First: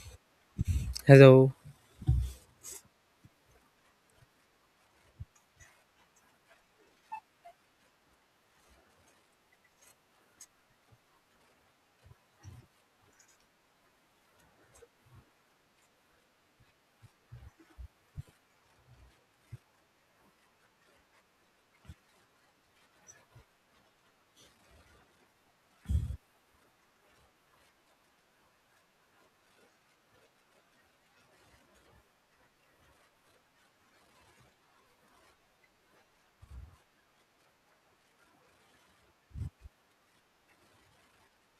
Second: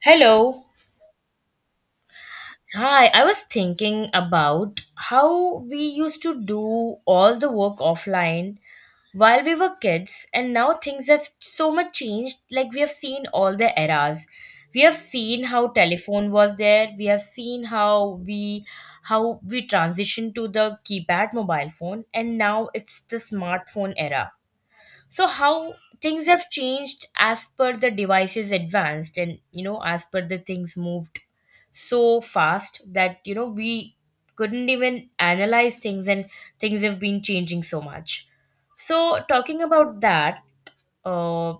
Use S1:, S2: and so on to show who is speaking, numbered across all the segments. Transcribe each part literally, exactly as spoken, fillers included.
S1: Hello.
S2: Hello.
S1: Hi, I was thinking about how we used to do all the work offline while we were kids, and now things have so much changed. Like, we have seen all the eras. We have seen how telephone was there. We have seen how we how we transitioned to the keypad mobile phone, and now it's the smartphone era. So how things have changed as per the devices advanced, and you know, as per the things moved so fast that you know we couldn't even analyze things, and things have been changing so much. So talking about that, uh,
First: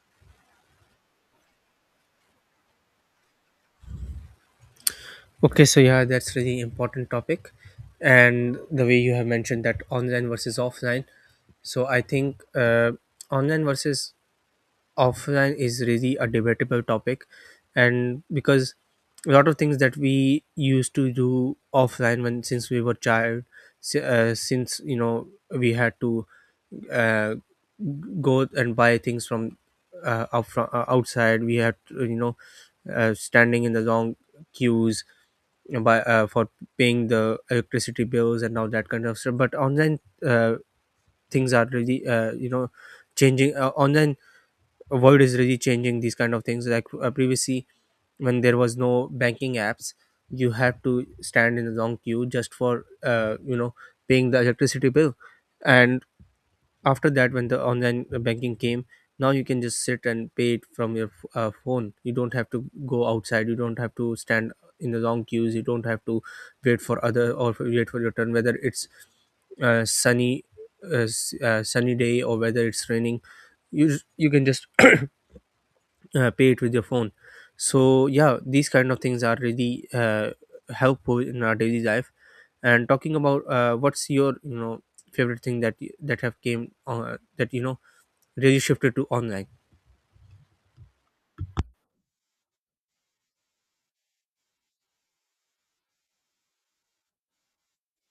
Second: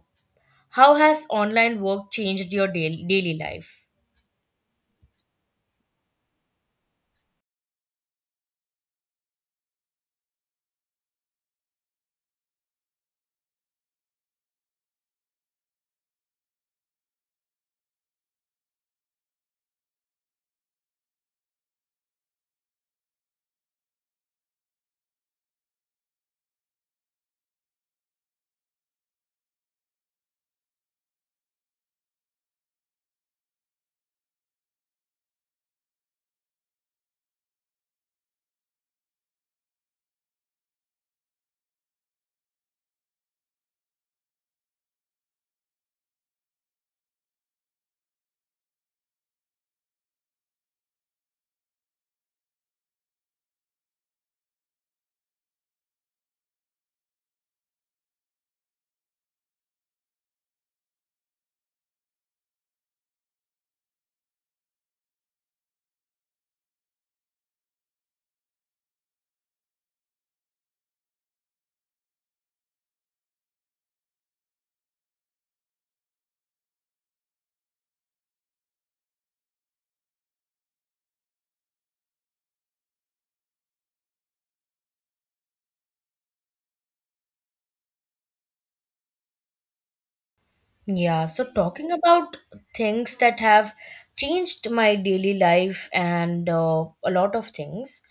S1: how has online work changed your daily, daily life?
S2: Okay, so yeah, that's really important topic, and the way you have mentioned that online versus offline. So I think uh, online versus offline is really a debatable topic, and because a lot of things that we used to do offline when since we were child, si- uh, since you know we had to uh, go and buy things from uh, out from uh, outside, we had to, you know uh, standing in the long queues by uh, for paying the electricity bills and all that kind of stuff. But online uh, things are really uh, you know changing. Uh, online world is really changing these kind of things, like uh, previously when there was no banking apps you had to stand in a long queue just for uh, you know paying the electricity bill. And after that, when the online uh, banking came, now you can just sit and pay it from your uh, phone. You don't have to go outside, you don't have to stand in the long queues, you don't have to wait for other or wait for your turn, whether it's uh, sunny uh, s- uh, sunny day or whether it's raining. You just, you can just uh, pay it with your phone. So yeah, these kind of things are really uh, helpful in our daily life. And talking about uh, what's your you know favorite thing that y- that have came, uh, that you know really shifted to online?
S1: Yeah, so talking about things that have changed my daily life, and uh, a lot of things.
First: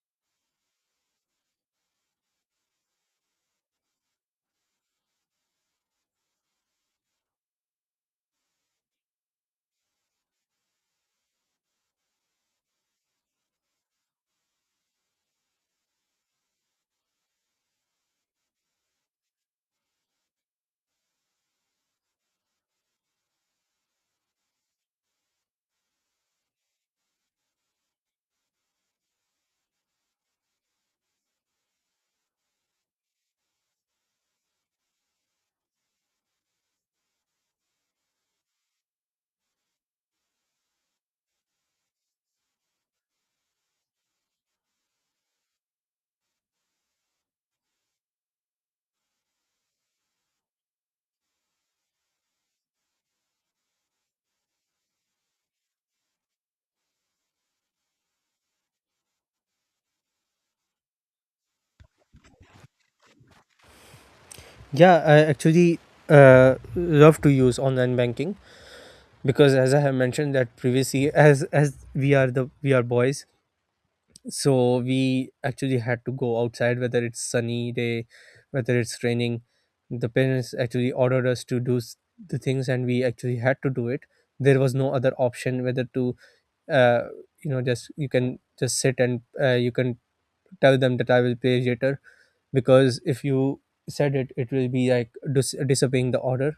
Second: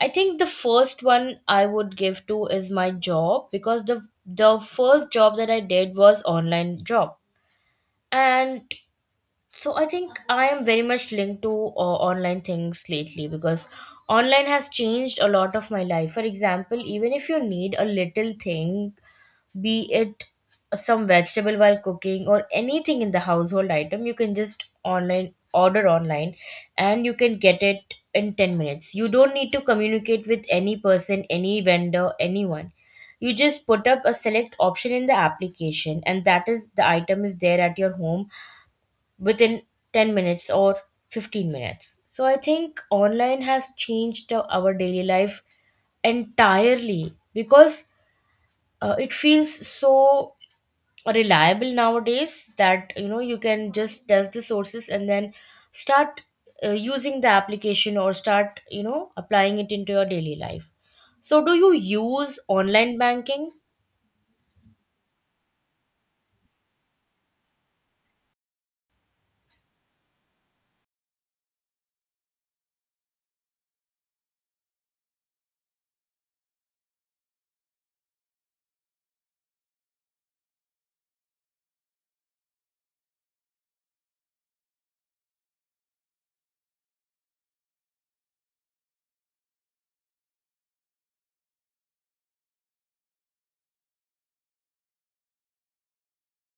S1: I think the first one I would give to is my job, because the the first job that I did was online job. And so I think I am very much linked to uh, online things lately, because online has changed a lot of my life. For example, even if you need a little thing, be it some vegetable while cooking or anything in the household item, you can just online order online, and you can get it in ten minutes. You don't need to communicate with any person, any vendor, anyone. You just put up a select option in the application, and that is the item is there at your home within ten minutes or fifteen minutes. So I think online has changed uh, our daily life entirely, because uh, it feels so reliable nowadays that you know you can just test the sources and then start uh, using the application or start, you know, applying it into your daily life. So do you use online banking?
S2: Yeah, I actually uh, love to use online banking because, as I have mentioned that previously, as as we are the we are boys, so we actually had to go outside, whether it's sunny day, whether it's raining. The parents actually ordered us to do s- the things, and we actually had to do it. There was no other option whether to, uh, you know, just you can just sit and uh, you can tell them that I will pay later, because if you said it it will be like dis- disobeying the order.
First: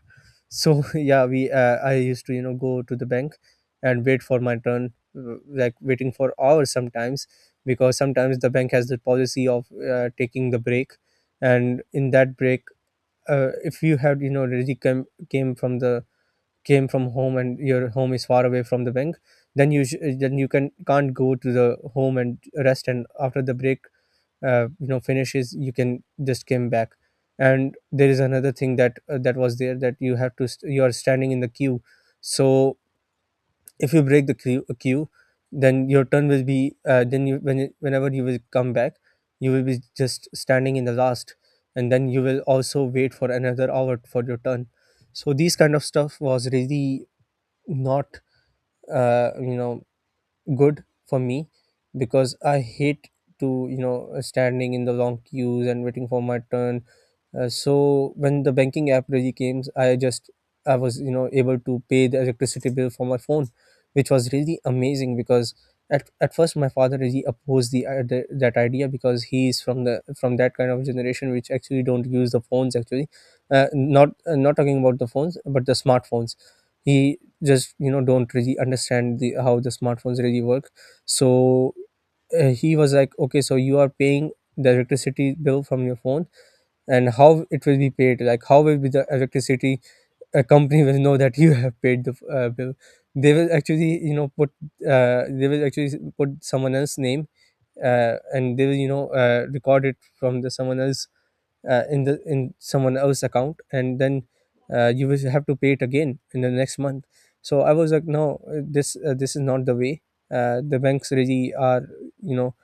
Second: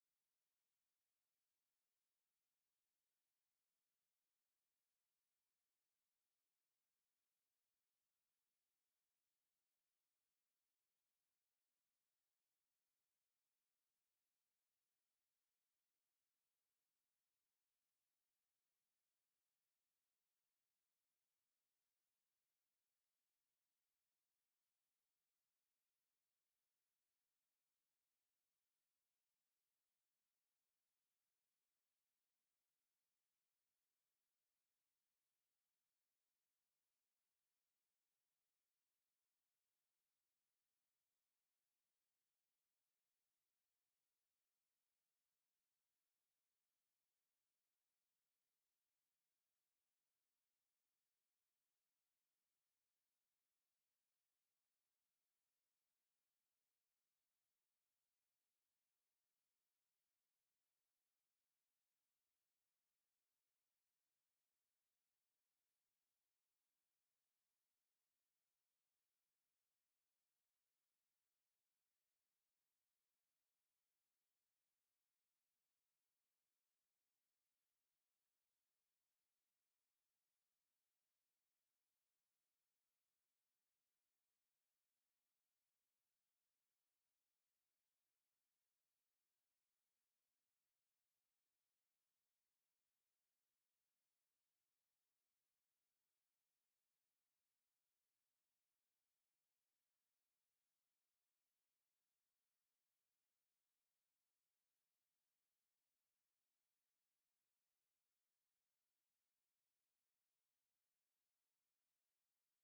S2: So yeah, we uh, I used to you know go to the bank and wait for my turn, uh, like waiting for hours sometimes, because sometimes the bank has the policy of uh, taking the break. And in that break, uh, if you have you know already came, came from the came from home and your home is far away from the bank, then you sh- then you can can't go to the home and rest. And after the break uh, you know finishes, you can just come back. And there is another thing that uh, that was there, that you have to st- you are standing in the queue. So if you break the queue, uh, queue, then your turn will be, uh, then you when you- whenever you will come back, you will be just standing in the last, and then you will also wait for another hour for your turn. So these kind of stuff was really not uh, you know good for me, because I hate to you know standing in the long queues and waiting for my turn. Uh, so when the banking app really came, I just I was you know able to pay the electricity bill for my phone, which was really amazing because at, at first my father really opposed the, I- the that idea, because he is from the from that kind of generation which actually don't use the phones actually, uh, not uh, not talking about the phones but the smartphones. He just you know don't really understand the how the smartphones really work. So uh, he was like, okay, so you are paying the electricity bill from your phone, and how it will be paid, like how will be the electricity a company will know that you have paid the uh, bill. They will actually you know put uh, they will actually put someone else's name, uh, and they will you know uh, record it from the someone else, uh, in the in someone else's account, and then uh, you will have to pay it again in the next month. So I was like, no, uh, this uh, this is not the way uh, the banks really are. you know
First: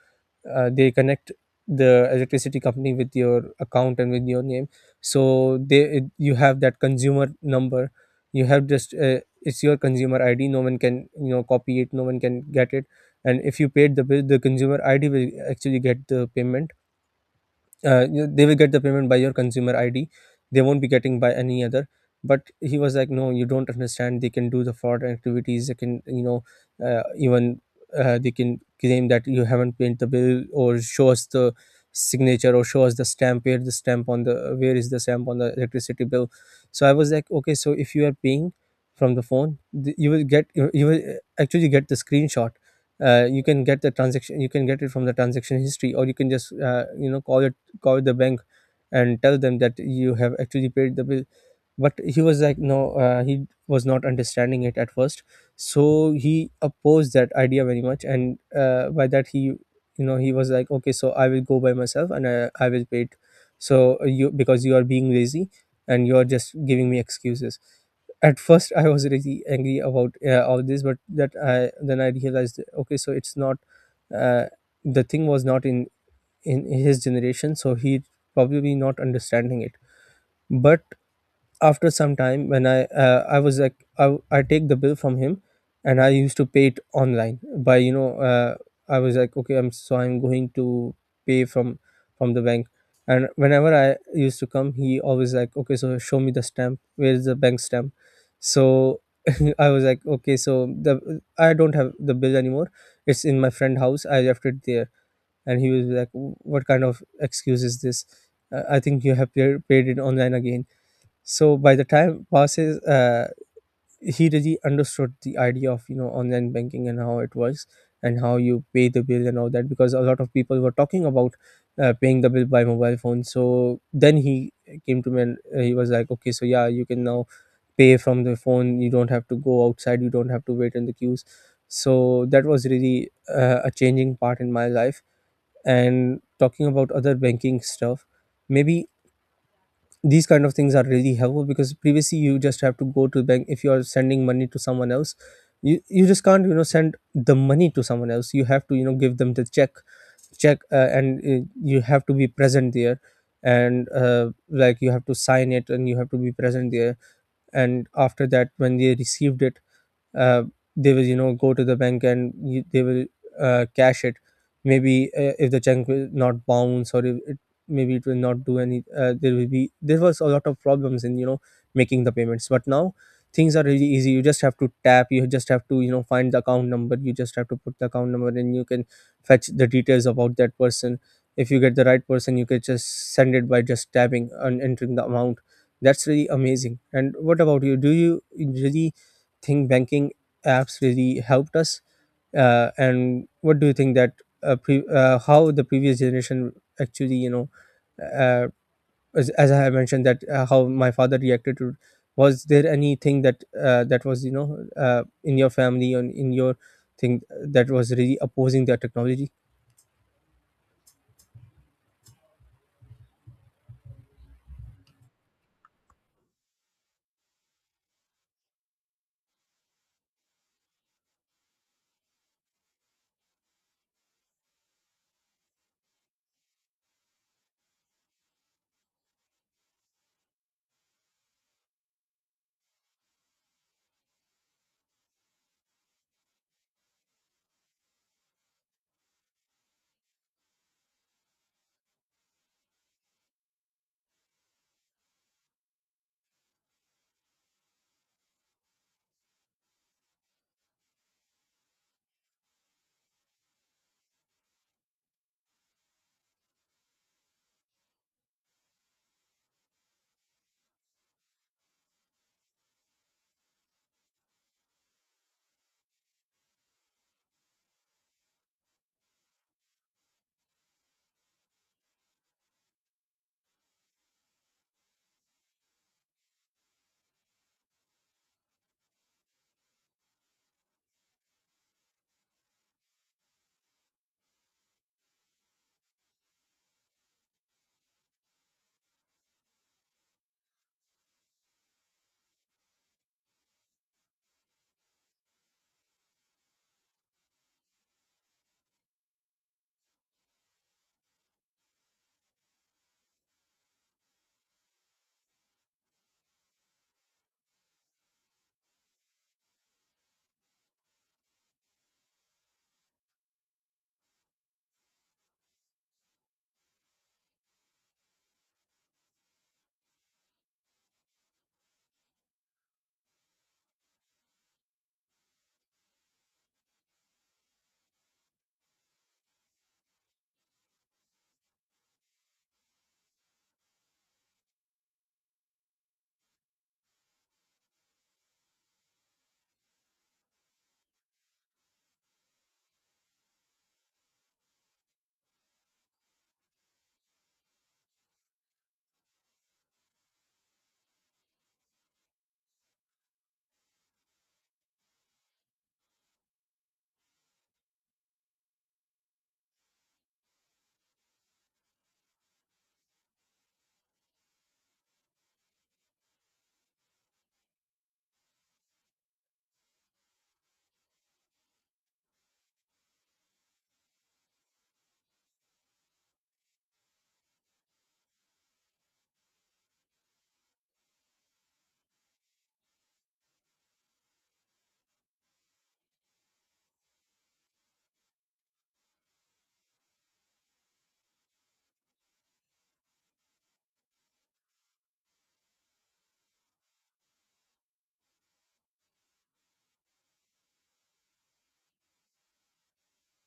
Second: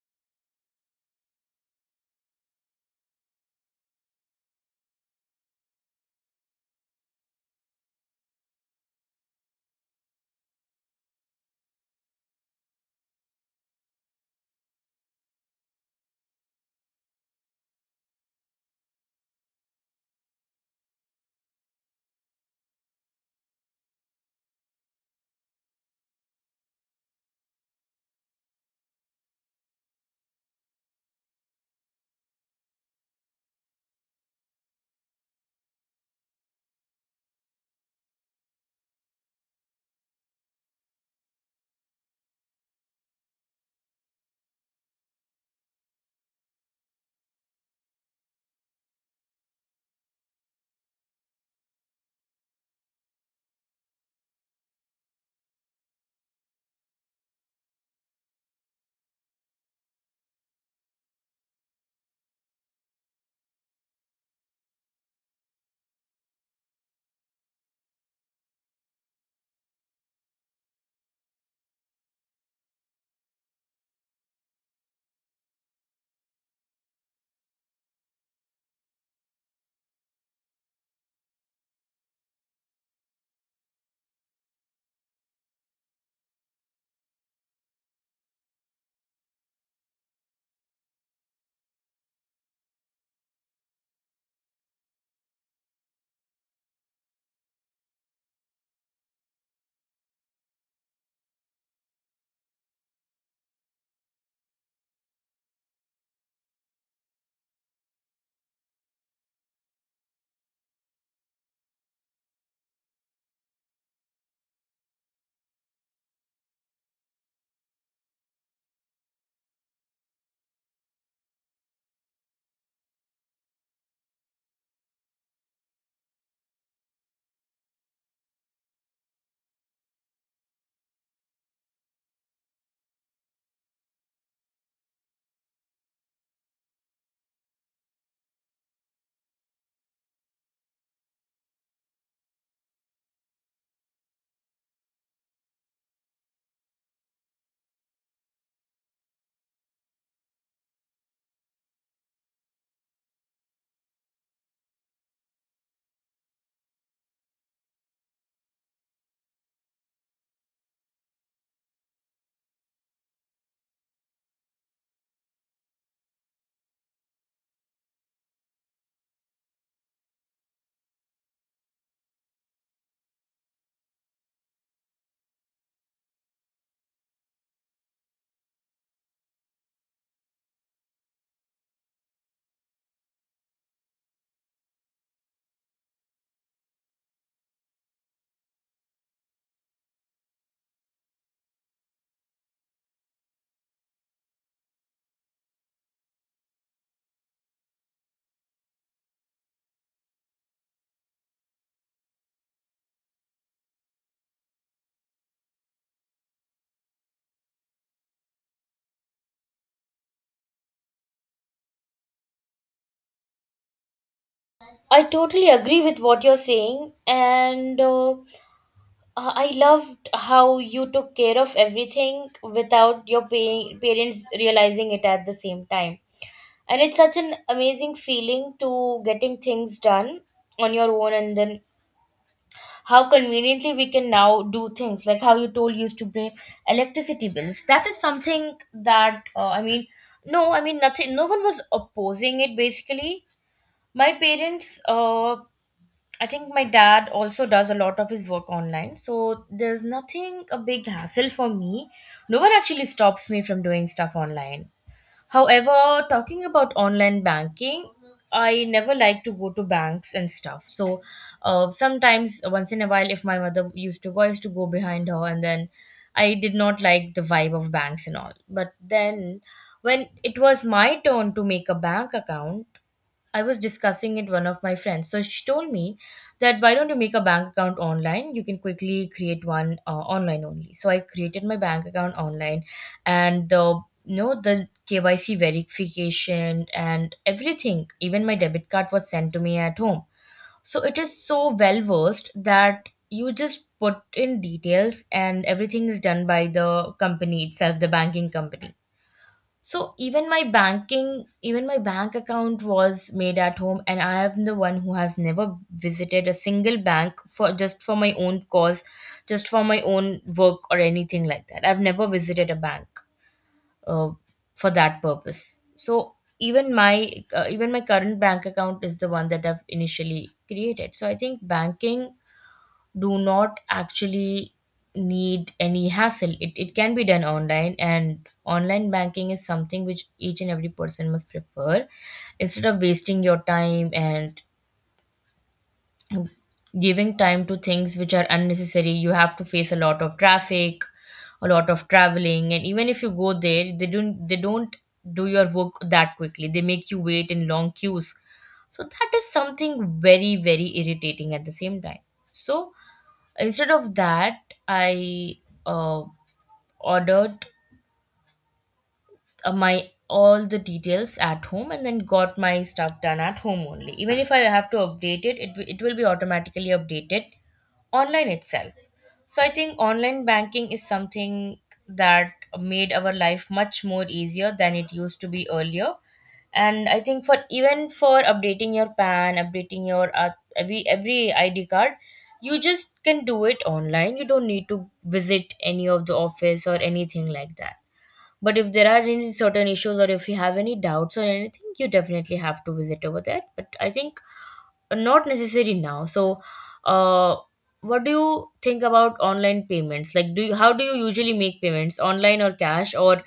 S2: uh, they connect the electricity company with your account and with your name, so they it, you have that consumer number. You have just, uh, it's your consumer ID, no one can you know copy it, no one can get it. And if you paid the bill, the consumer ID will actually get the payment. Uh, you- they will get the payment by your consumer ID, they won't be getting by any other. But he was like, no, you don't understand, they can do the fraud activities, they can, you know uh, even, uh, they can claim that you haven't paid the bill, or show us the signature, or show us the stamp, where the stamp on the where is the stamp on the electricity bill. So I was like, okay, so if you are paying from the phone, th- you will get you you will uh, actually get the screenshot. Uh, you can get the transaction, you can get it from the transaction history, or you can just uh, you know call your call the bank and tell them that you have actually paid the bill. But he was like, no, uh, he was not understanding it at first. So he opposed that idea very much. And uh, by that he you know he was like, okay, so I will go by myself and i, I will pay it. So uh, you because you are being lazy and you are just giving me excuses. At first I was really angry about uh, all this, but that I then I realized, okay, so it's not, uh, the thing was not in in his generation, so he probably be not understanding it. But after some time, when i uh, i was like, I, I take the bill from him, and I used to pay it online by you know uh, I was like, okay, I'm so I'm going to pay from from the bank. And whenever I used to come, he always like, okay, so show me the stamp, where's the bank stamp. So I was like, okay, so the I don't have the bill anymore, it's in my friend house, I left it there. And he was like, what kind of excuse is this, uh, I think you have pa- paid it online again. So by the time passes, uh, he really understood the idea of you know online banking and how it works, and how you pay the bill and all that, because a lot of people were talking about uh, paying the bill by mobile phone. So then he came to me, and uh, he was like, okay, so yeah, you can now pay from the phone, you don't have to go outside, you don't have to wait in the queues. So that was really uh, a changing part in my life. And talking about other banking stuff, maybe these kind of things are really helpful, because previously you just have to go to the bank. If you are sending money to someone else, you, you just can't you know send the money to someone else, you have to you know give them the check check, uh, and uh, you have to be present there, and uh, like you have to sign it and you have to be present there. And after that, when they received it, uh, they will you know go to the bank, and y- they will uh, cash it. Maybe uh, if the check will not bounce, or if it maybe it will not do any, uh, there will be there was a lot of problems in you know making the payments. But now things are really easy. You just have to tap, you just have to you know find the account number, you just have to put the account number, and you can fetch the details about that person. If you get the right person, you can just send it by just tapping and entering the amount. That's really amazing. And what about you, do you really think banking apps really helped us? Uh, and what do you think that uh, pre- uh, how the previous generation actually you know uh, as, as I have mentioned that uh, how my father reacted to, was there anything that uh, that was you know uh, in your family or in your thing that was really opposing their technology?
S1: I totally agree with what you're saying, and uh, I I loved how you took care of everything without your pa- parents realizing it at the same time. And it's such an amazing feeling to getting things done on your own, and then how conveniently we can now do things, like how you told you used to pay electricity bills. That is something that, uh, I mean, no, I mean, nothing, no one was opposing it basically. My parents, uh, I think my dad also does a lot of his work online, so there's nothing a big hassle for me. No one actually stops me from doing stuff online. However, talking about online banking, I never like to go to banks and stuff. So uh, sometimes, once in a while, if my mother used to go, I used to go behind her, and then I did not like the vibe of banks and all. But then, when it was my turn to make a bank account, I was discussing it one of my friends. So she told me that, why don't you make a bank account online? You can quickly create one uh, online only. So I created my bank account online, and the, you know, the K Y C verification and everything. Even my debit card was sent to me at home. So it is so well versed that you just put in details and everything is done by the company itself, the banking company. So even my banking, even my bank account was made at home, and I am the one who has never visited a single bank for just for my own cause, just for my own work or anything like that. I've never visited a bank uh, for that purpose. So even my, uh, even my current bank account is the one that I've initially created. So I think banking do not actually need any hassle. It, it can be done online, and online banking is something which each and every person must prefer instead of wasting your time and giving time to things which are unnecessary. You have to face a lot of traffic, a lot of traveling, and even if you go there, they don't they don't do your work that quickly. They make you wait in long queues. So that is something very, very irritating at the same time. So instead of that, I, uh, ordered uh, my all the details at home, and then got my stuff done at home only. Even if I have to update it it, wi- it will be automatically updated online itself. So I think online banking is something that made our life much more easier than it used to be earlier. And I think for, even for updating your P A N, updating your, uh, every every I D card, you just can do it online. You don't need to visit any of the office or anything like that. But if there are any certain issues or if you have any doubts or anything, you definitely have to visit over there. But I think not necessary now. So, uh, what do you think about online payments? Like, do you, how do you usually make payments, online or cash, or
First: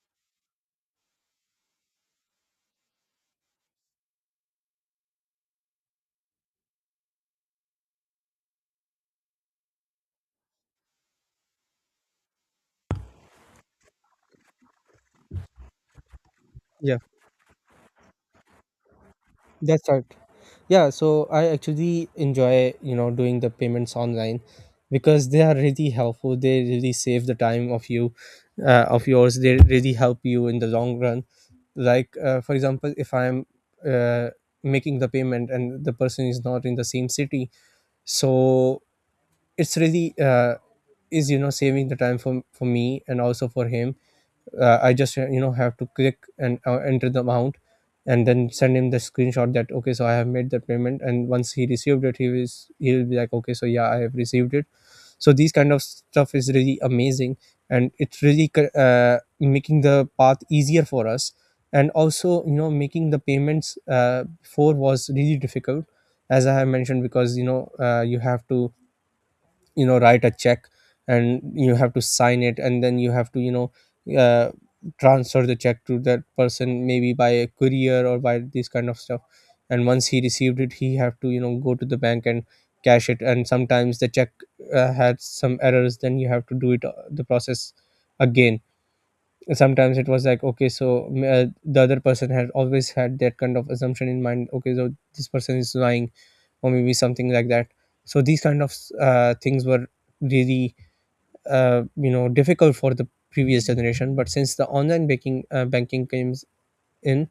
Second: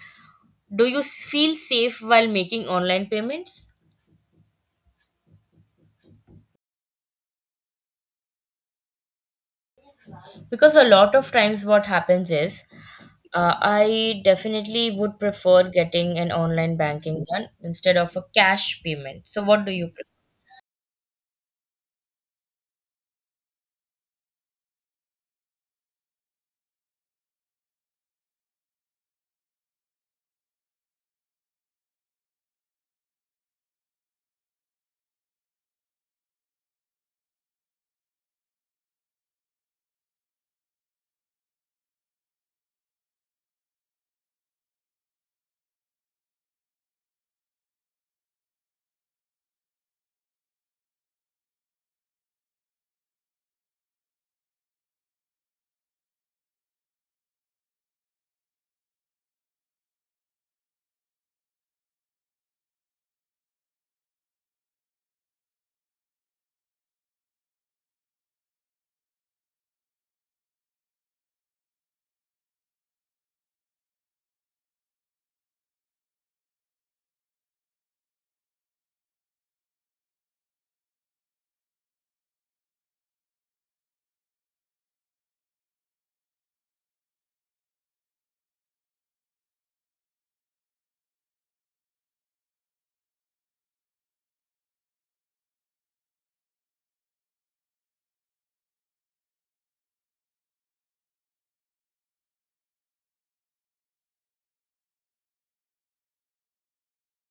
S1: do you s- feel safe while making online payments? Because a lot of times, what happens is, uh, I definitely would prefer getting an online
S2: Yeah.
S1: banking done instead of a cash payment. So, what do
S2: That's
S1: you
S2: right.
S1: prefer?
S2: Yeah, so I actually enjoy, you know, doing the payments online, because they are really helpful. They really save the time of you, uh, of yours. They really help you in the long run. Like, uh, for example, if I'm uh, making the payment and the person is not in the same city, so it's really uh, is you know saving the time for for me and also for him. Uh, I just uh, you know have to click and uh, enter the amount, and then send him the screenshot that okay, so I have made the payment, and once he received it, he is he will be like, okay, so yeah, I have received it. So these kind of stuff is really amazing, and it's really c- uh, making the path easier for us. And also, you know, making the payments uh, before was really difficult, as I have mentioned, because you know, uh, you have to, you know, write a check, and you have to sign it, and then you have to, you know, uh, transfer the check to that person maybe by a courier or by this kind of stuff. And once he received it, he have to, you know, go to the bank and cash it. And sometimes the check uh, had some errors, then you have to do it, uh, the process again. And sometimes it was like, okay, so mm, uh, the other person had always had that kind of assumption in mind, okay, so this person is lying or maybe something like that. So these kind of uh, things were really uh, you know difficult for the previous generation, but since the online banking uh, banking came in,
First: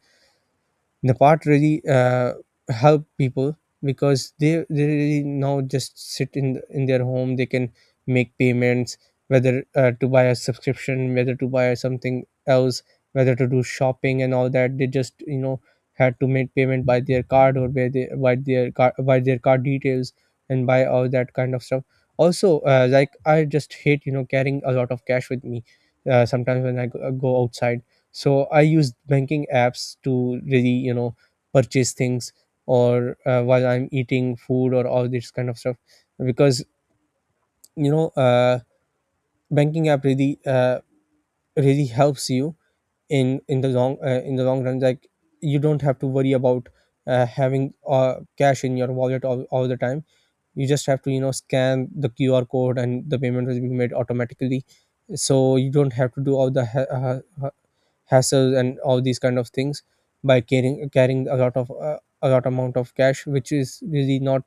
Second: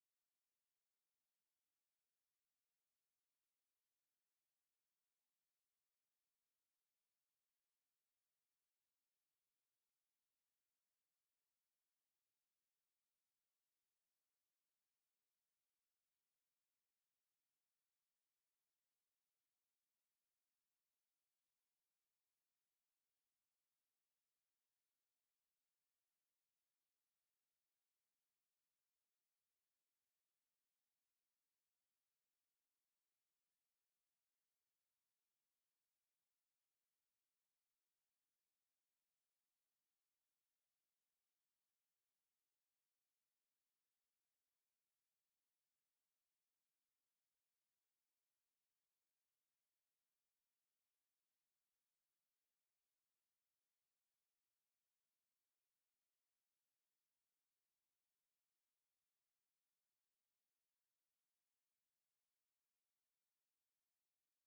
S2: the part really uh, help people, because they, they really now just sit in in their home, they can make payments, whether uh, to buy a subscription, whether to buy something else, whether to do shopping and all that. They just, you know, had to make payment by their card or by their by their card by their card details and by all that kind of stuff. Also, uh, like, I just hate, you know, carrying a lot of cash with me. Uh, sometimes when I go, go outside, so I use banking apps to really, you know, purchase things, or uh, while I'm eating food or all this kind of stuff. Because you know, uh, banking app really uh, really helps you in in the long uh, in the long run. Like, you don't have to worry about uh, having uh, cash in your wallet all, all the time. You just have to, you know, scan the QR code, and the payment will be made automatically. So you don't have to do all the he- uh, uh, hassles and all these kind of things by carrying carrying a lot of uh, a lot amount of cash, which is really not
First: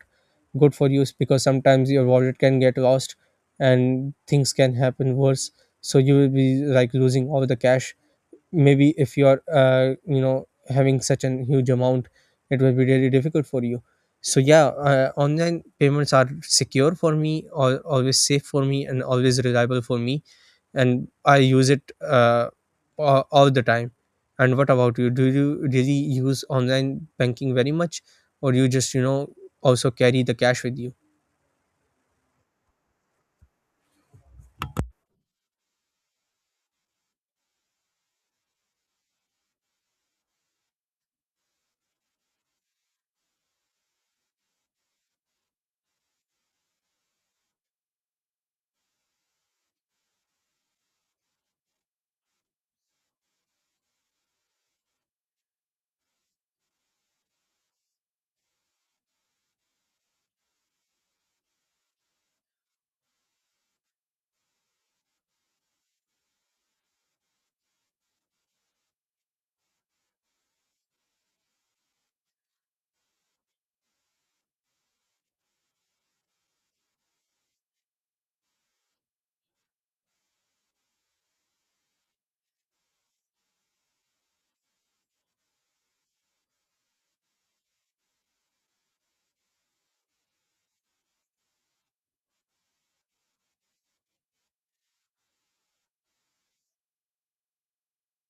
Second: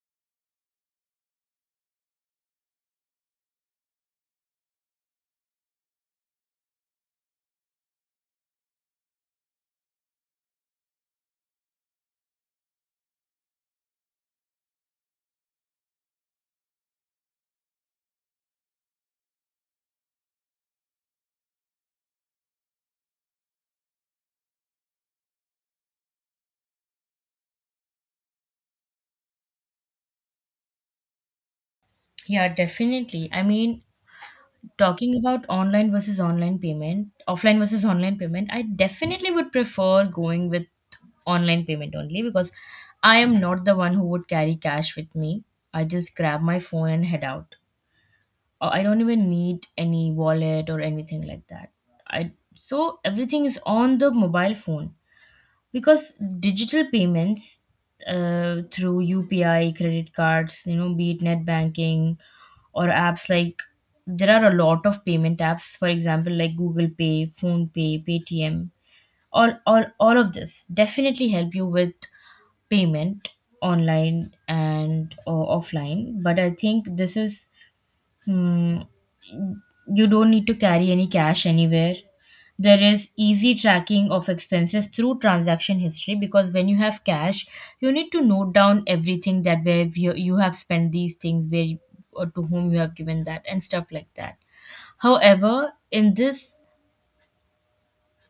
S2: good for use, because sometimes your wallet can get lost and things can happen worse. So you will be like losing all the cash. Maybe if you're uh, you know having such a huge amount, it will be really difficult for you. So yeah, uh, online payments are secure for me, or always safe for me, and always reliable for me, and I use it uh, all, all the time. And what about you? Do you really use online banking very much, or you just, you know, also carry the cash with you?
S1: Yeah, definitely. I mean, talking about online versus online payment, offline versus online payment, I definitely would prefer going with online payment only, because I am not the one who would carry cash with me. I just grab my phone and head out. Uh, I don't even need any wallet or anything like that. I, so everything is on the mobile phone, because digital payments, uh, through U P I, credit cards, you know, be it net banking or apps like, there are a lot of payment apps, for example, like Google Pay, Phone Pay, Paytm, all, all, all of this definitely help you with payment online and or offline. But I think this is, hmm, you don't need to carry any cash anywhere. There is easy tracking of expenses through transaction history, because when you have cash, you need to note down everything that where you, you have spent these things, where you- or to whom you have given that, and stuff like that. However, in this,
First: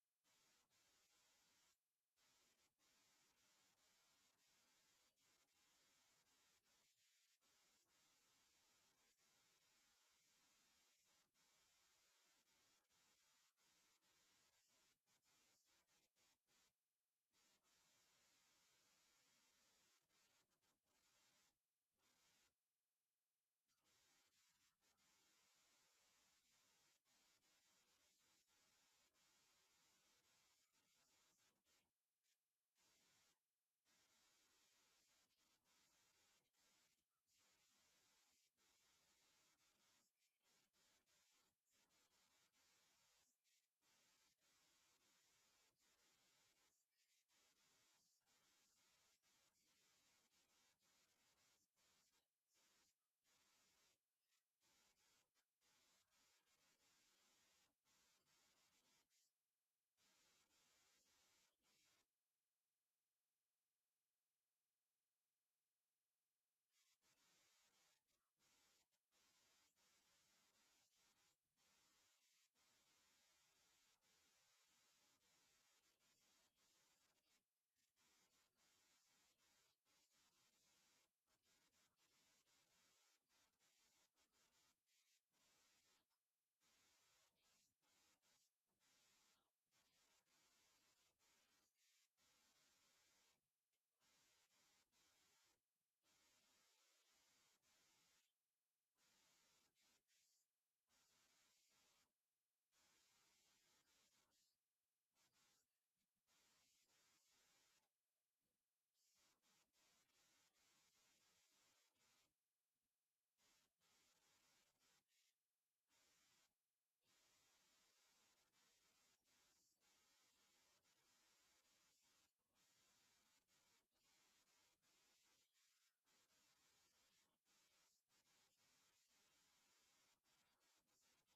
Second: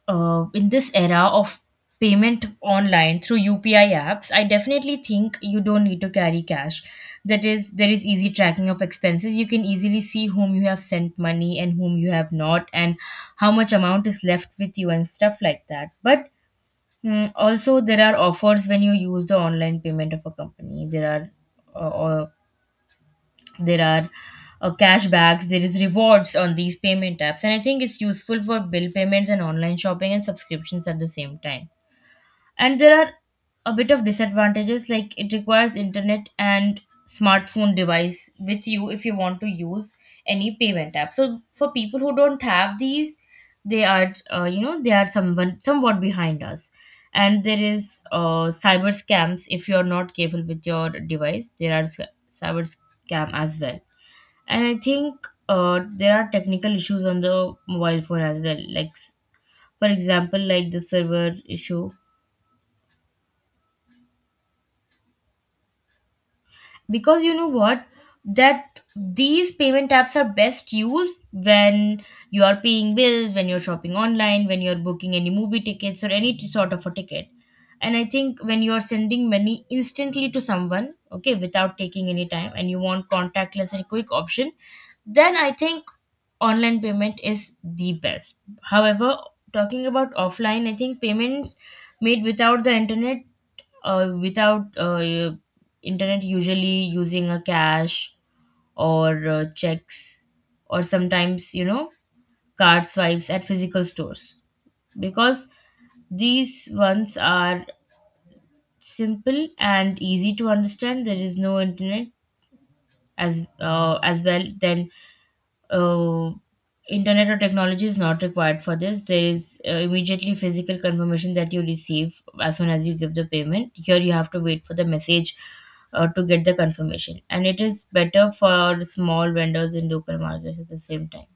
S1: uh, in this era of payment online through U P I apps, I definitely think you don't need to carry cash. That is, there is easy tracking of expenses. You can easily see whom you have sent money and whom you have not, and how much amount is left with you and stuff like that. But, mm, also, there are offers when you use the online payment of a company. There are, uh, uh, there are, uh, cashbacks, there is rewards on these payment apps, and I think it's useful for bill payments and online shopping and subscriptions at the same time. And there are a bit of disadvantages, like it requires internet and smartphone device with you if you want to use any payment app. So for people who don't have these, they are, uh, you know, they are someone somewhat behind us. And there is, uh, cyber scams. If you're not capable with your device, there are sc- cyber scam as well. And I think uh, there are technical issues on the mobile phone as well, like s- for example, like the server issue. Because you know what, that these payment apps are best used when you are paying bills, when you're shopping online, when you're booking any movie tickets or any t- sort of a ticket. And I think when you are sending money instantly to someone, okay, without taking any time, and you want contactless and quick option, then I think online payment is the best. However, talking about offline, I think payments made without the internet, uh, without uh, internet, usually using a cash or uh, checks or sometimes, you know, card swipes at physical stores. Because these ones are simple and easy to understand. There is no internet as, uh, as well. Then, uh, internet or technology is not required for this. There is, uh, immediately physical confirmation that you receive as soon as you give the payment. Here, you have to wait for the message uh, to get the confirmation, and it is better for small vendors and local markets at the same time.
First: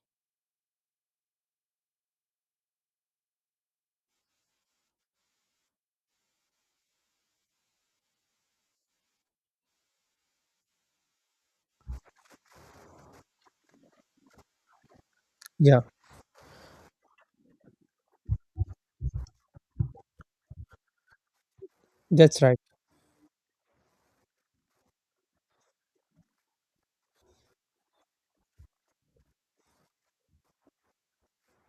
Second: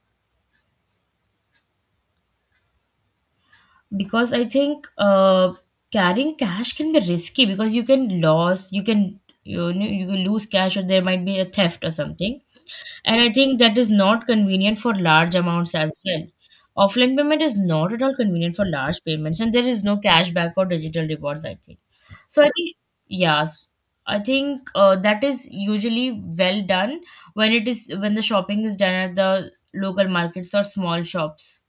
S1: Because I think uh, carrying cash can be risky, because you can lose, you can you know you can lose cash, or there might be a theft or something, and I think that is not convenient for large amounts
S2: Yeah,
S1: as well. Offline payment is not at all convenient for large payments, and there is no cashback or digital rewards. I think
S2: that's
S1: so. I
S2: right.
S1: think, yes, I think uh, that is usually well done when it is, when the shopping is done at the local markets or small shops.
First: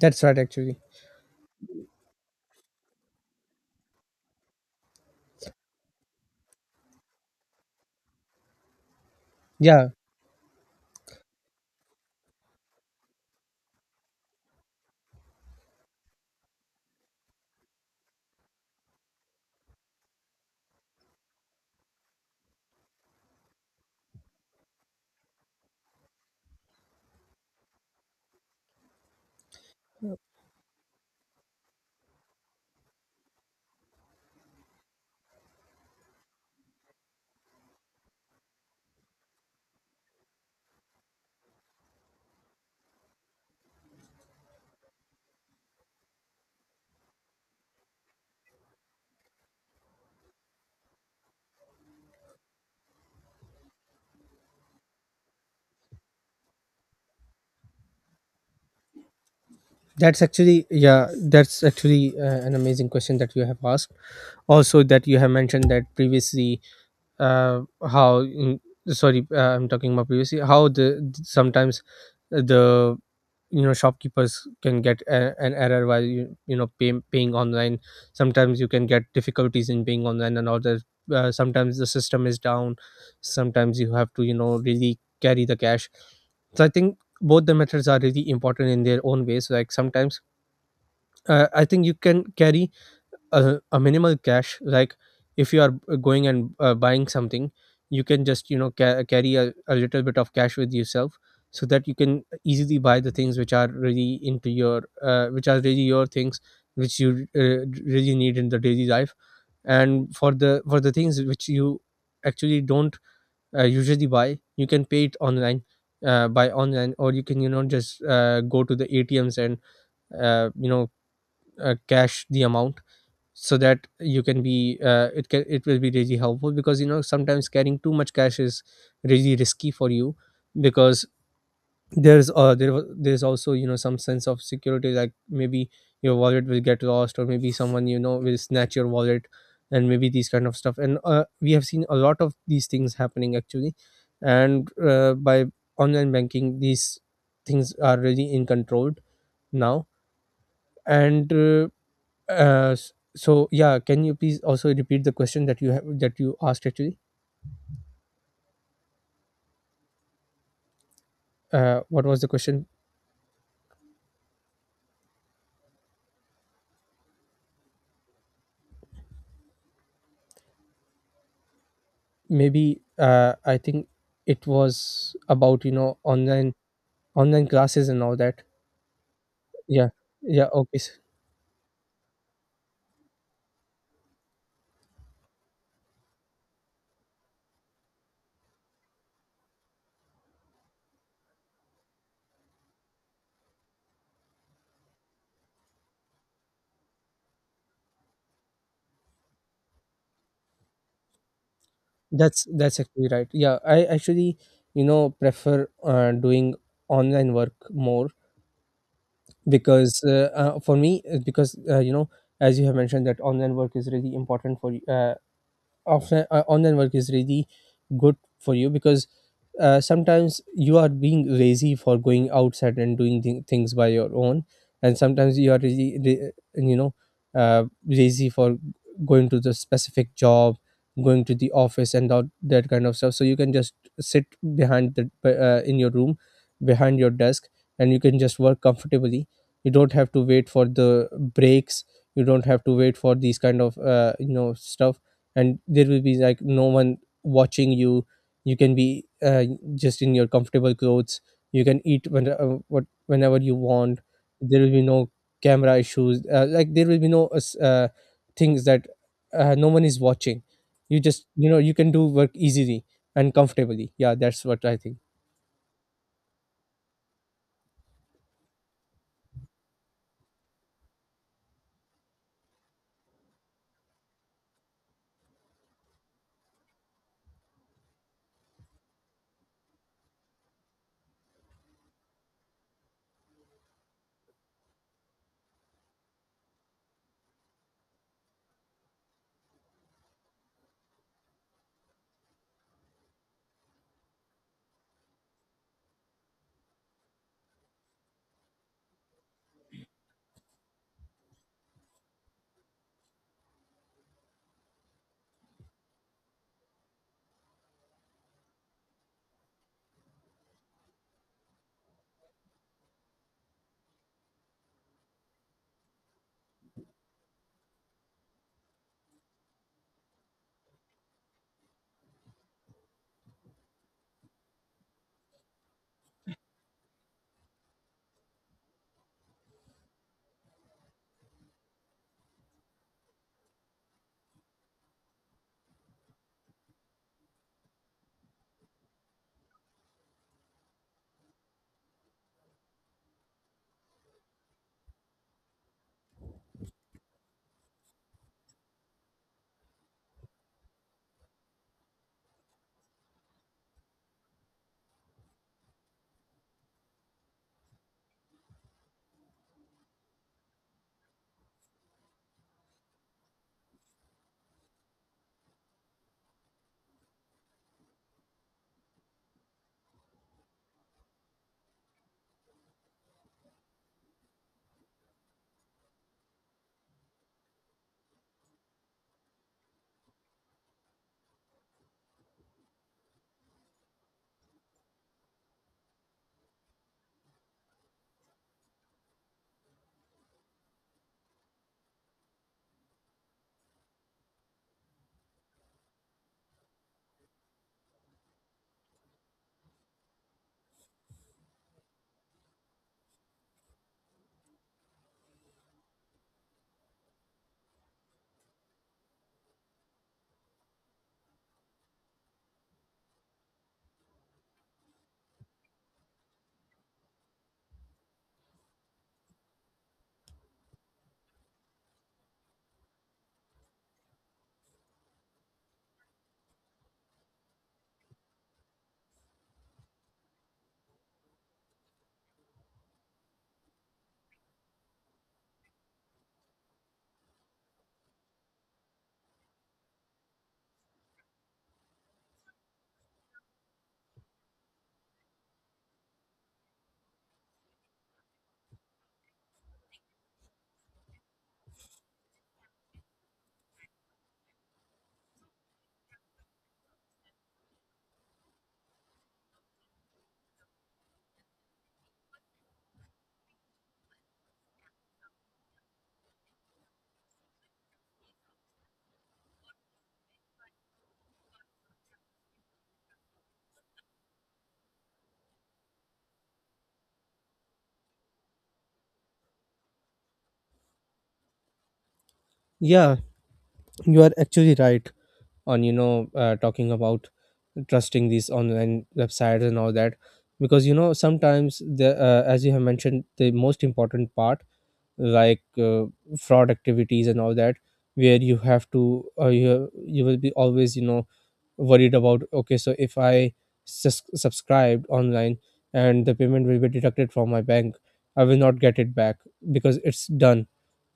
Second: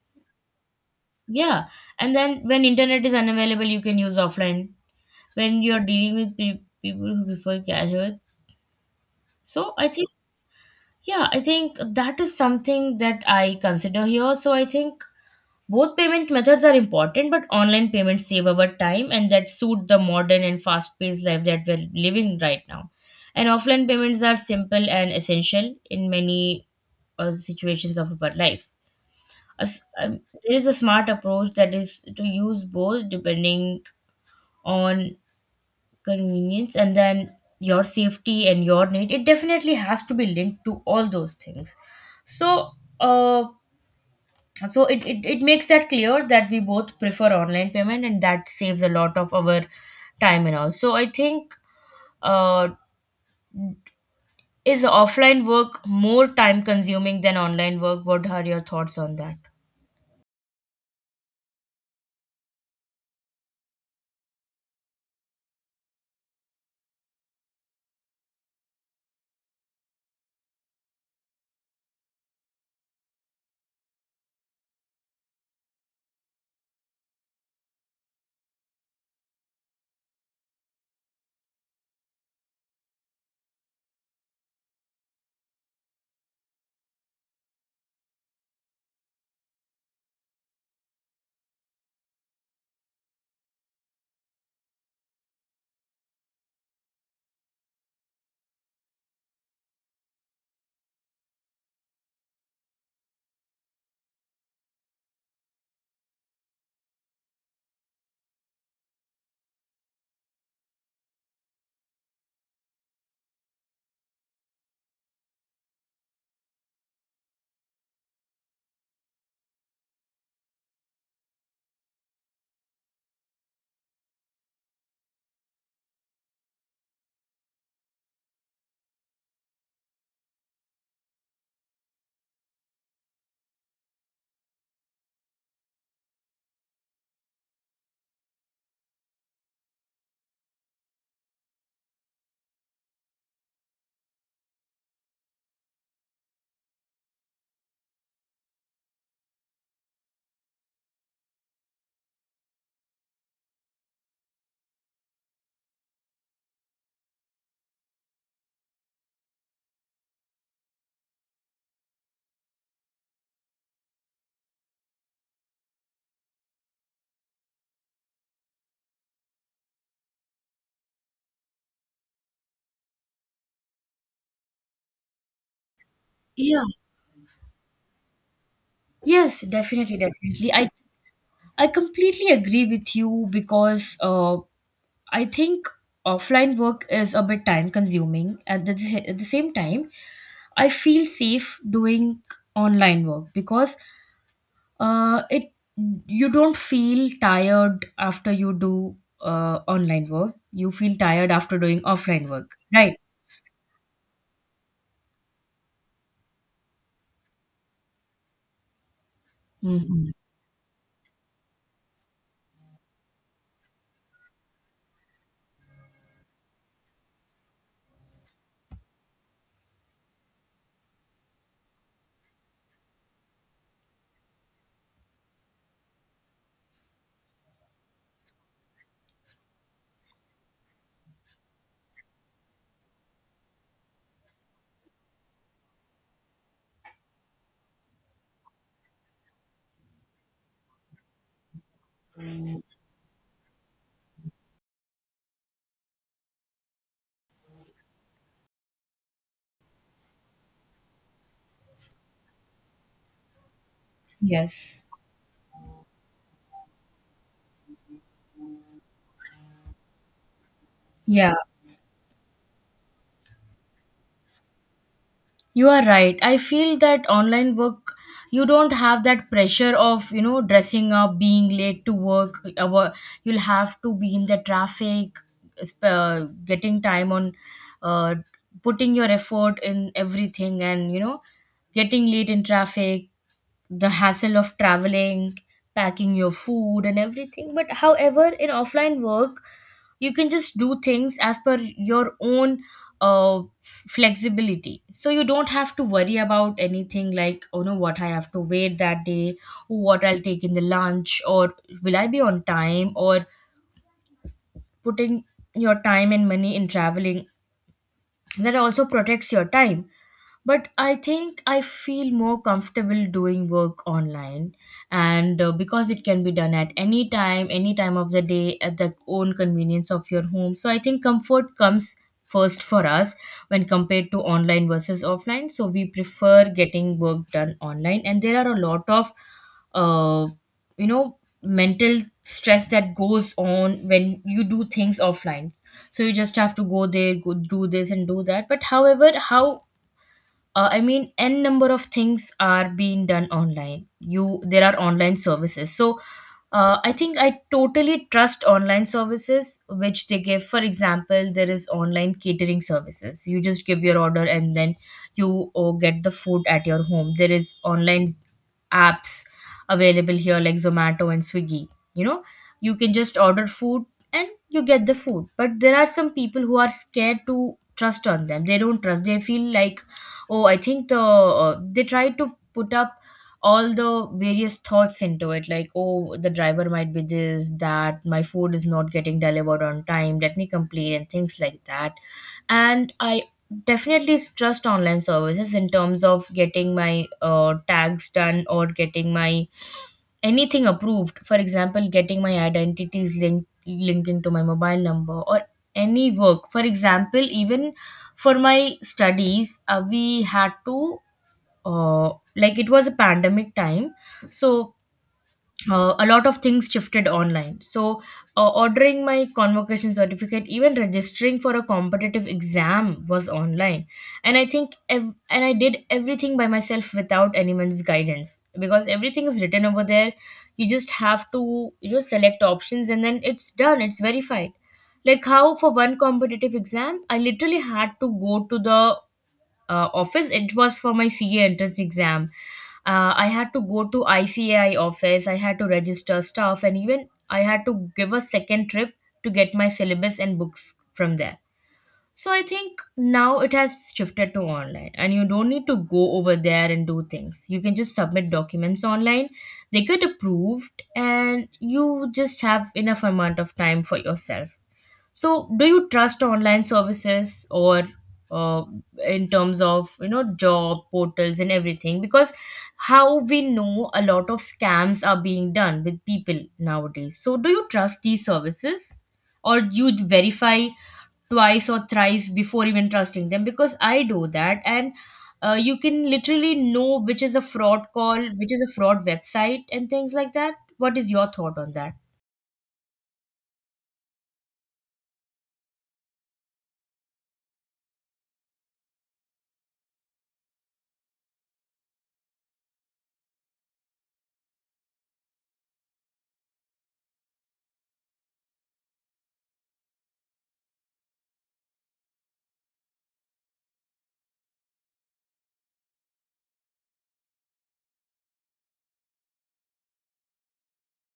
S2: That's right actually.
S1: Yeah, and then when internet is unavailable, you can use offline when you're dealing with pe- people who prefer casual. So
S2: Yeah,
S1: I think, yeah, I think that is something that I consider here. So I think both payment methods are important, but online payments save our time and that suit the modern and fast-paced life that we're living right now. And offline payments are simple and essential in many uh, situations of our life. A s- um, there is a smart approach that is to use both depending on convenience, and then your safety and your need. It definitely has to be linked to all those things, so uh so it, it, it makes that clear that we both prefer online payment, and that saves a lot of our time and all. So I think, uh is offline work more time consuming than online work? What are your thoughts on that?
S2: that's actually yeah, that's actually uh, an amazing question that you have asked. Also that you have mentioned that previously, uh, how mm, sorry, uh, I'm talking about previously how the sometimes the, you know, shopkeepers can get a, an error while you you know, pay, paying online. Sometimes you can get difficulties in paying online and all that. Uh, sometimes the system is down, sometimes you have to, you know, really carry the cash. So I think both the methods are really important in their own ways. Like sometimes, uh, I think you can carry a, a minimal cash. Like if you are going and uh, buying something, you can just, you know, ca- carry a, a little bit of cash with yourself, so that you can easily buy the things which are really into your uh, which are really your things, which you uh, really need in the daily life. And for the for the things which you actually don't uh, usually buy, you can pay it online, uh, buy online, or you can, you know, just uh, go to the ATMs and uh, you know uh, cash the amount, so that you can be uh, it can, it will be really helpful. Because you know, sometimes carrying too much cash is really risky for you. Because there's uh there wa- there's also, you know, some sense of security, like maybe your wallet will get lost, or maybe someone, you know, will snatch your wallet and maybe these kind of stuff. And uh, we have seen a lot of these things happening actually. And uh, by online banking, these things are really in control now. And uh, uh, s- so yeah, can you please also repeat the question that you have that you asked actually? Uh, what was the question? Maybe, uh, I think it was about, you know, online
S1: Yeah.
S2: online classes and all that.
S1: Yes,
S2: Yeah,
S1: definitely,
S2: yeah,
S1: definitely. I
S2: okay. s-
S1: I completely agree with you because uh I think offline work is a bit time consuming. At the, at the same time, I feel safe doing online work because uh, it, you don't feel tired after you do uh, online work. You feel tired after doing offline
S2: That's
S1: work,
S2: that's
S1: right?
S2: actually right. Yeah, I actually, you know, prefer uh, doing online work more. Because
S1: Hmm.
S2: uh, uh, for me, uh, because uh, you know, as you have mentioned that online work is really important for y- uh, often, uh, online work is really good for you, because uh, sometimes you are being lazy for going outside and doing th- things by your own. And sometimes you are really re- uh, you know, uh, lazy for going to the specific job, going to the office and all that kind of stuff. So you can just sit behind the uh, in your room, behind your desk, and you can just work comfortably. You don't have to wait for the breaks, you don't have to wait for these kind of uh, you know stuff. And there will be like no one watching you. You can be uh, just in your comfortable clothes. You can eat when, uh, what whenever you want. There will be
S1: Yes.
S2: no camera issues, uh, like there will be no uh, s- uh, things that uh, no one is watching. You just,
S1: Yeah.
S2: you know, you can do work easily and comfortably. Yeah, that's what I think.
S1: You are right. I feel that online work, you don't have that pressure of, you know, dressing up, being late to work. Our, you'll have to be in the traffic, sp- uh, getting time on, uh, putting your effort in everything, and, you know, getting late in traffic, the hassle of traveling, packing your food and everything. But however, in offline work, you can just do things as per your own uh, flexibility. So you don't have to worry about anything like, oh no, what I have to wait that day, what I'll take in the lunch, or will I be on time, or putting your time and money in traveling. That also protects your time, but I think I feel more comfortable doing work online. And uh, because it can be done at any time, any time of the day at the own convenience of your home, so I think comfort comes first for us when compared to online versus offline. So we prefer getting work done online, and there are a lot of uh, you know, mental stress that goes on when you do things offline. So you just have to go there, go do this and do that. But however how, uh, I mean, n number of things are being done online. You, there are online services. So uh, I think I totally trust online services which they give. For example, there is online catering services. You just give your order, and then you, oh, get the food at your home. There is online apps available here like Zomato and Swiggy. You know, you can just order food and you get the food. But there are some people who are scared to trust on them. They don't trust, they feel like, oh, I think the uh, they try to put up all the various thoughts into it like, oh, the driver might be this, that my food is not getting delivered on time, let me complain and things like that. And I definitely trust online services in terms of getting my uh, tags done or getting my anything approved. For example, getting my identities linked, linking to my mobile number, or any work. For example, even for my studies, uh, we had to uh, like, it was a pandemic time, so uh, a lot of things shifted online. So uh, ordering my convocation certificate, even registering for a competitive exam was online. And i think ev- and I did everything by myself without anyone's guidance because everything is written over there. You just have to, you know, select options, and then it's done, it's verified. Like, how for one competitive exam I literally had to go to the uh, office. It was for my C A entrance exam. Uh, I had to go to I C A I office. I had to register stuff, and even I had to give a second trip to get my syllabus and books from there. So I think now it has shifted to online, and you don't need to go over there and do things. You can just submit documents online. They get approved, and you just have enough amount of time for yourself. So, do you trust online services or uh, in terms of, you know, job portals and everything? Because how we know a lot of scams are being done with people nowadays. So, do you trust these services, or you verify twice or thrice before even trusting them? Because I do that, and uh, you can literally know which is a fraud call, which is a fraud website, and things like that. What is your thought on that?
S2: Yeah, you are actually right on, you know, uh, talking about trusting these online websites and all that. Because you know, sometimes the, uh, as you have mentioned, the most important part, like uh, fraud activities and all that, where you have to uh, you, you will be always, you know, worried about okay, so if I sus- subscribed online and the payment will be deducted from my bank, I will not get it back, because it's done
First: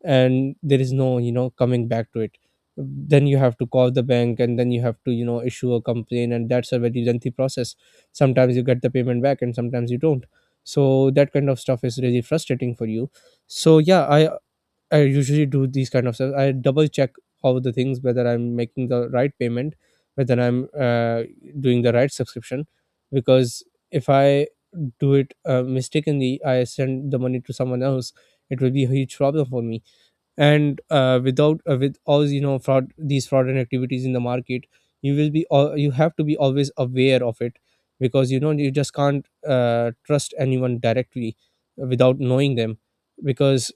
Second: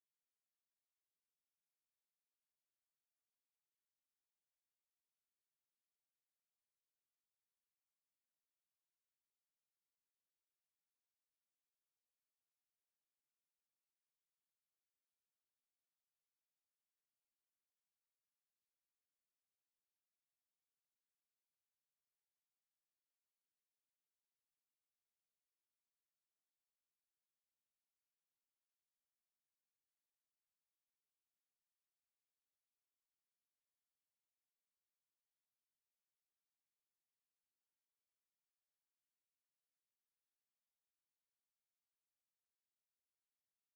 S2: and there is no, you know, coming back to it. Then you have to call the bank, and then you have to, you know, issue a complaint, and that's a very lengthy process. Sometimes you get the payment back and sometimes you don't. So that kind of stuff is really frustrating for you. So yeah, i i usually do these kind of stuff. I double check all the things, whether I'm making the right payment, whether I'm uh, doing the right subscription. Because if I do it uh, mistakenly, I send the money to someone else, it will be a huge problem for me. And uh, without uh, with all, you know, fraud, these fraudulent activities in the market, you will be al- you have to be always aware of it. Because you know, you just can't uh, trust anyone directly without knowing them. Because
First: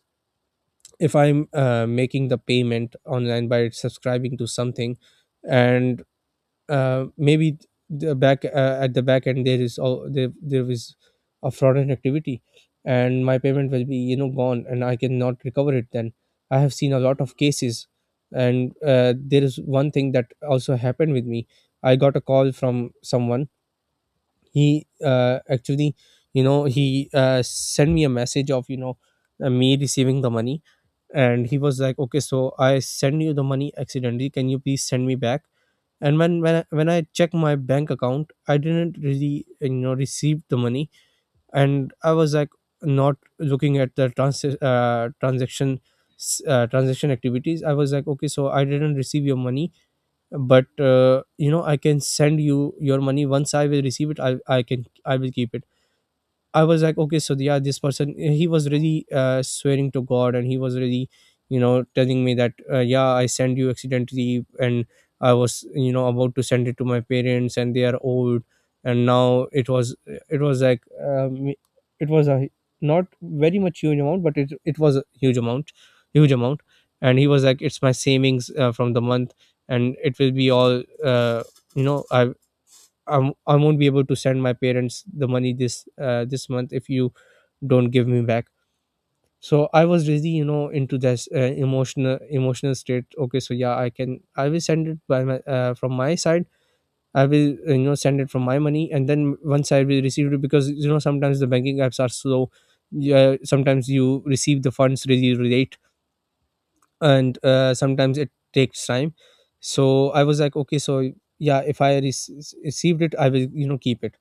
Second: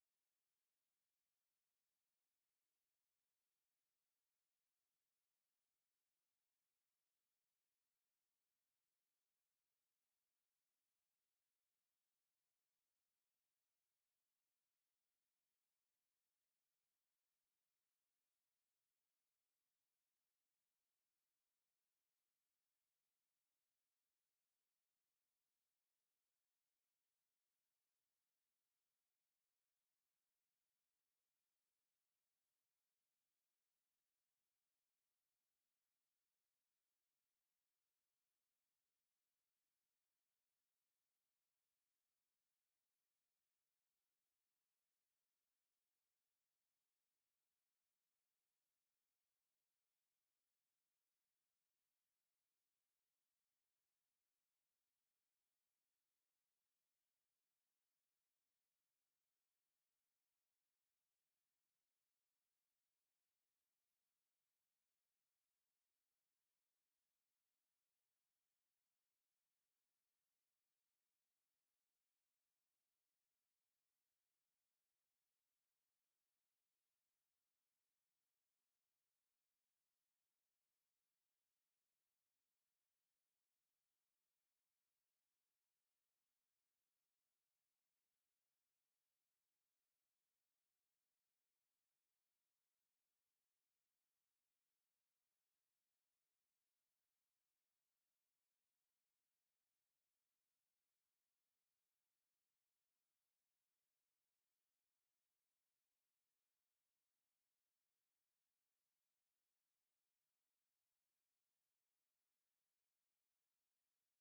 S2: if I'm uh, making the payment online by subscribing to something, and uh, maybe the back uh, at the back end there is all there there is a fraudulent activity, and my payment will be, you know, gone, and I cannot recover it. Then I have seen a lot of cases. And uh, there is one thing that also happened with me. I got a call from someone. He uh, actually, you know, he uh, sent me a message of, you know, uh, me receiving the money. And he was like, okay, so I send you the money accidentally, can you please send me back? And when when I, when I checked my bank account, I didn't really, you know, receive the money. And I was like, not looking at the trans- uh, transaction, s- uh, transaction activities, I was like, okay, so I didn't receive your money. But uh, you know, I can send you your money. Once I will receive it, I I can I will keep it. I was like, okay, so yeah, this person, he was really uh, swearing to God, and he was really, you know, telling me that, uh, yeah, I sent you accidentally, and I was, you know, about to send it to my parents, and they are old. And now it was, it was like, um, it was a not very much huge amount, but it, it was a huge amount, huge amount. And he was like, it's my savings uh, from the month and it will be all, uh, you know, I, I'm, I won't be able to send my parents the money this uh, this month if you don't give me back. So I was really you know into this uh, emotional emotional state. Okay, so yeah, I can, I will send it by my uh, from my side. I will uh, you know send it from my money and then once I will receive it, because you know, sometimes the banking apps are slow. Yeah, sometimes you receive the funds really late, and uh, sometimes it takes time. So I was like, okay, so yeah, if I rec- received it, I will you know keep it.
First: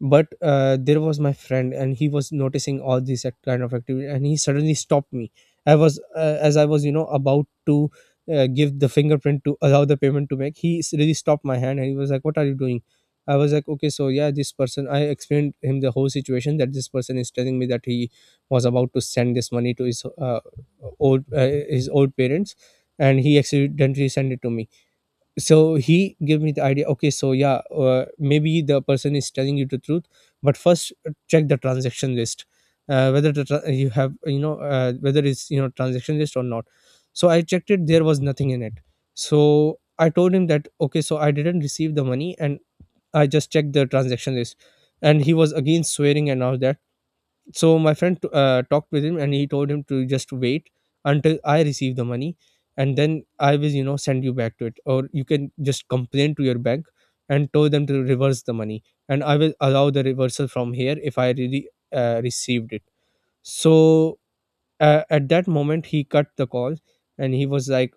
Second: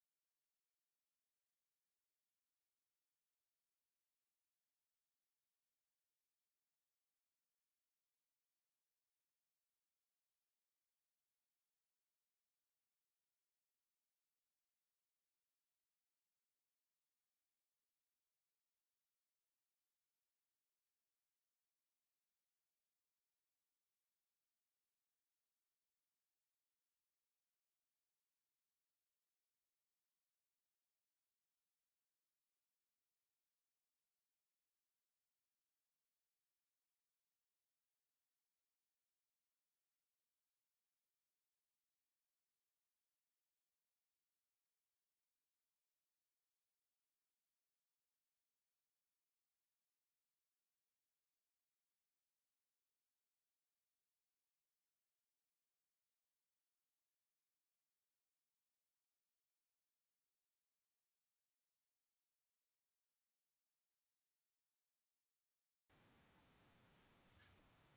S2: But uh, there was my friend and he was noticing all these act- kind of activity, and he suddenly stopped me. I was uh, as I was you know about to uh, give the fingerprint to allow the payment to make. He s- really stopped my hand and he was like, what are you doing? I was like, okay, so yeah, this person, I explained him the whole situation, that this person is telling me that he was about to send this money to his uh, old, uh, his old parents, and he accidentally sent it to me. So he gave me the idea, okay, so yeah, uh, maybe the person is telling you the truth, but first uh, check the transaction list, uh, whether the tra- you have you know uh, whether it's you know transaction list or not. So I checked it, there was nothing in it. So I told him that, okay, so I didn't receive the money, and I just checked the transaction list. And he was again swearing and all that. So my friend uh, talked with him and he told him to just wait until I receive the money, and then I will you know send you back to it, or you can just complain to your bank and tell them to reverse the money, and I will allow the reversal from here if I really uh, received it. So uh, at that moment he cut the call, and he was like,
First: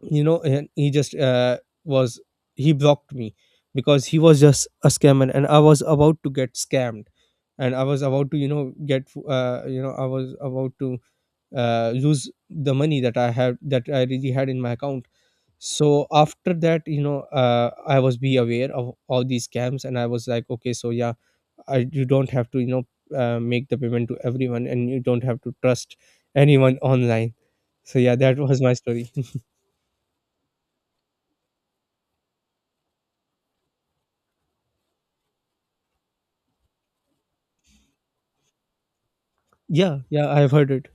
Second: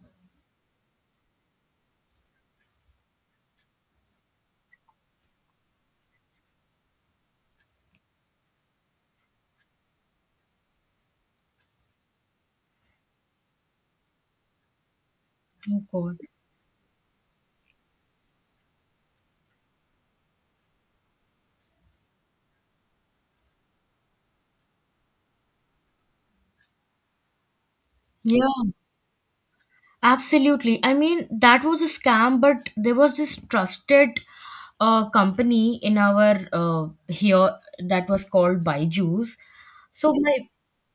S2: you know, and he just uh, was he blocked me, because he was just a scammer and I was about to get scammed. And I was about to you know get uh, you know I was about to uh, lose the money that i had that I really had in my account.
S1: Oh
S2: So
S1: God.
S2: after that you know, uh, I was be aware of all these scams, and I was like, okay, so yeah, I, you don't have to you know uh, make the payment to everyone, and you don't have to trust anyone online. So yeah, that
S1: Yeah.
S2: was my story.
S1: Absolutely. I mean, that was a scam, but there was this trusted uh, company in our uh, here that was called Byju's.
S2: Yeah,
S1: So
S2: yeah,
S1: my
S2: I've heard it.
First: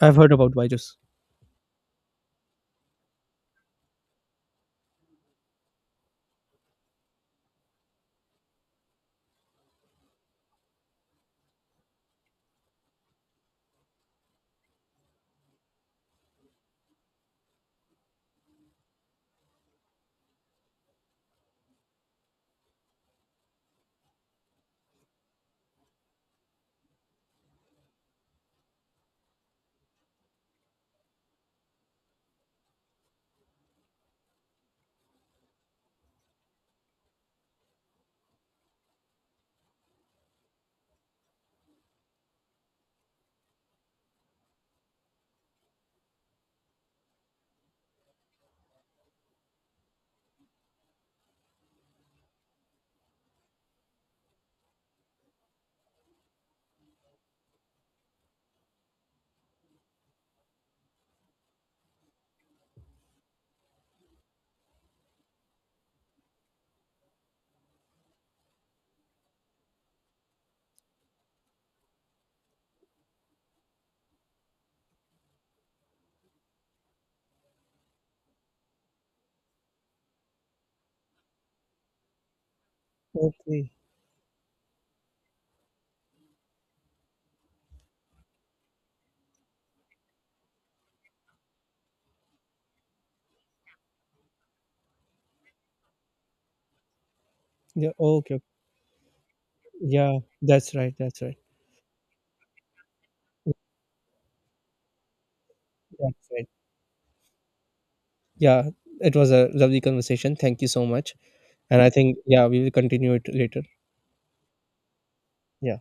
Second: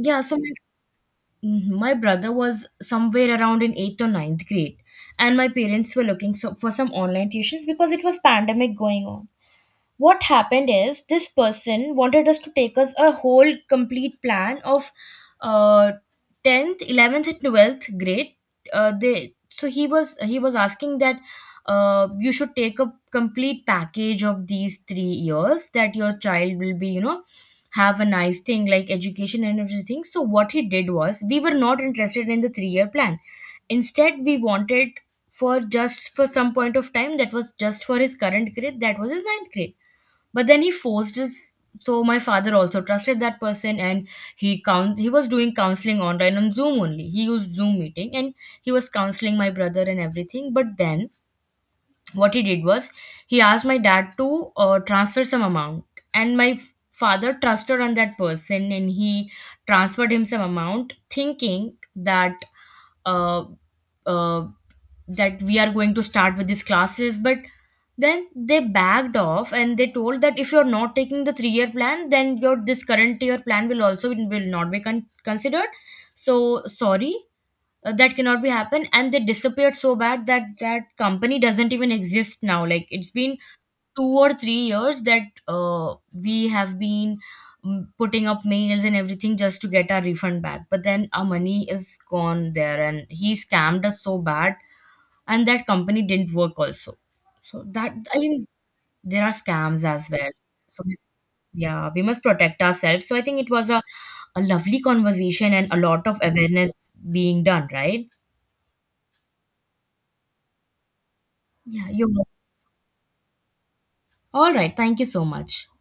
S2: I've heard
S1: so my,
S2: about Byju's.
S1: mhm, my brother was somewhere around in eighth or ninth grade, and my parents were looking so for some online tuitions because it was pandemic going on. What happened is this person wanted us to take us a whole complete plan of uh tenth, eleventh and twelfth grade. Uh, they So he was, he was asking that uh, you should take a complete package of these three years, that your child will be, you know, have a nice thing like education and everything. So what he did was, we were not interested in the three year plan. Instead we wanted for just for some point of time, that was just for his current grade, that was his ninth grade. But then he forced his, so my father also trusted that person, and he count, he was doing counseling online on Zoom only. He used Zoom meeting and he was counseling my brother and everything. But then what he did was, he asked my dad to uh, transfer some amount. And my f- father trusted on that person, and he transferred him some amount thinking that uh, uh, that we are going to start with these classes. But then they backed off and they told that if you're not taking the three year plan, then your this current year plan will also will not be con- considered. So sorry, uh, that cannot be happen. And they disappeared so bad that that company doesn't even exist now. Like, it's been
S2: Okay.
S1: two or three years that uh, we have been mm, putting up mails and everything just to get our refund back. But then our money is gone there and he scammed us so bad, and that company didn't work also. So
S2: Yeah.
S1: that, I
S2: Okay, okay.
S1: mean, there are scams as
S2: Yeah.
S1: well.
S2: That's
S1: So
S2: right. That's right.
S1: yeah, we must protect ourselves. So I think it was a, a lovely conversation and a lot of
S2: That's right.
S1: awareness being done, right?
S2: Yeah. It was a lovely conversation. Thank you so much. And
S1: Yeah,
S2: I
S1: you.
S2: think, yeah, we will continue it later.
S1: All right, thank you so much.
S2: Yeah.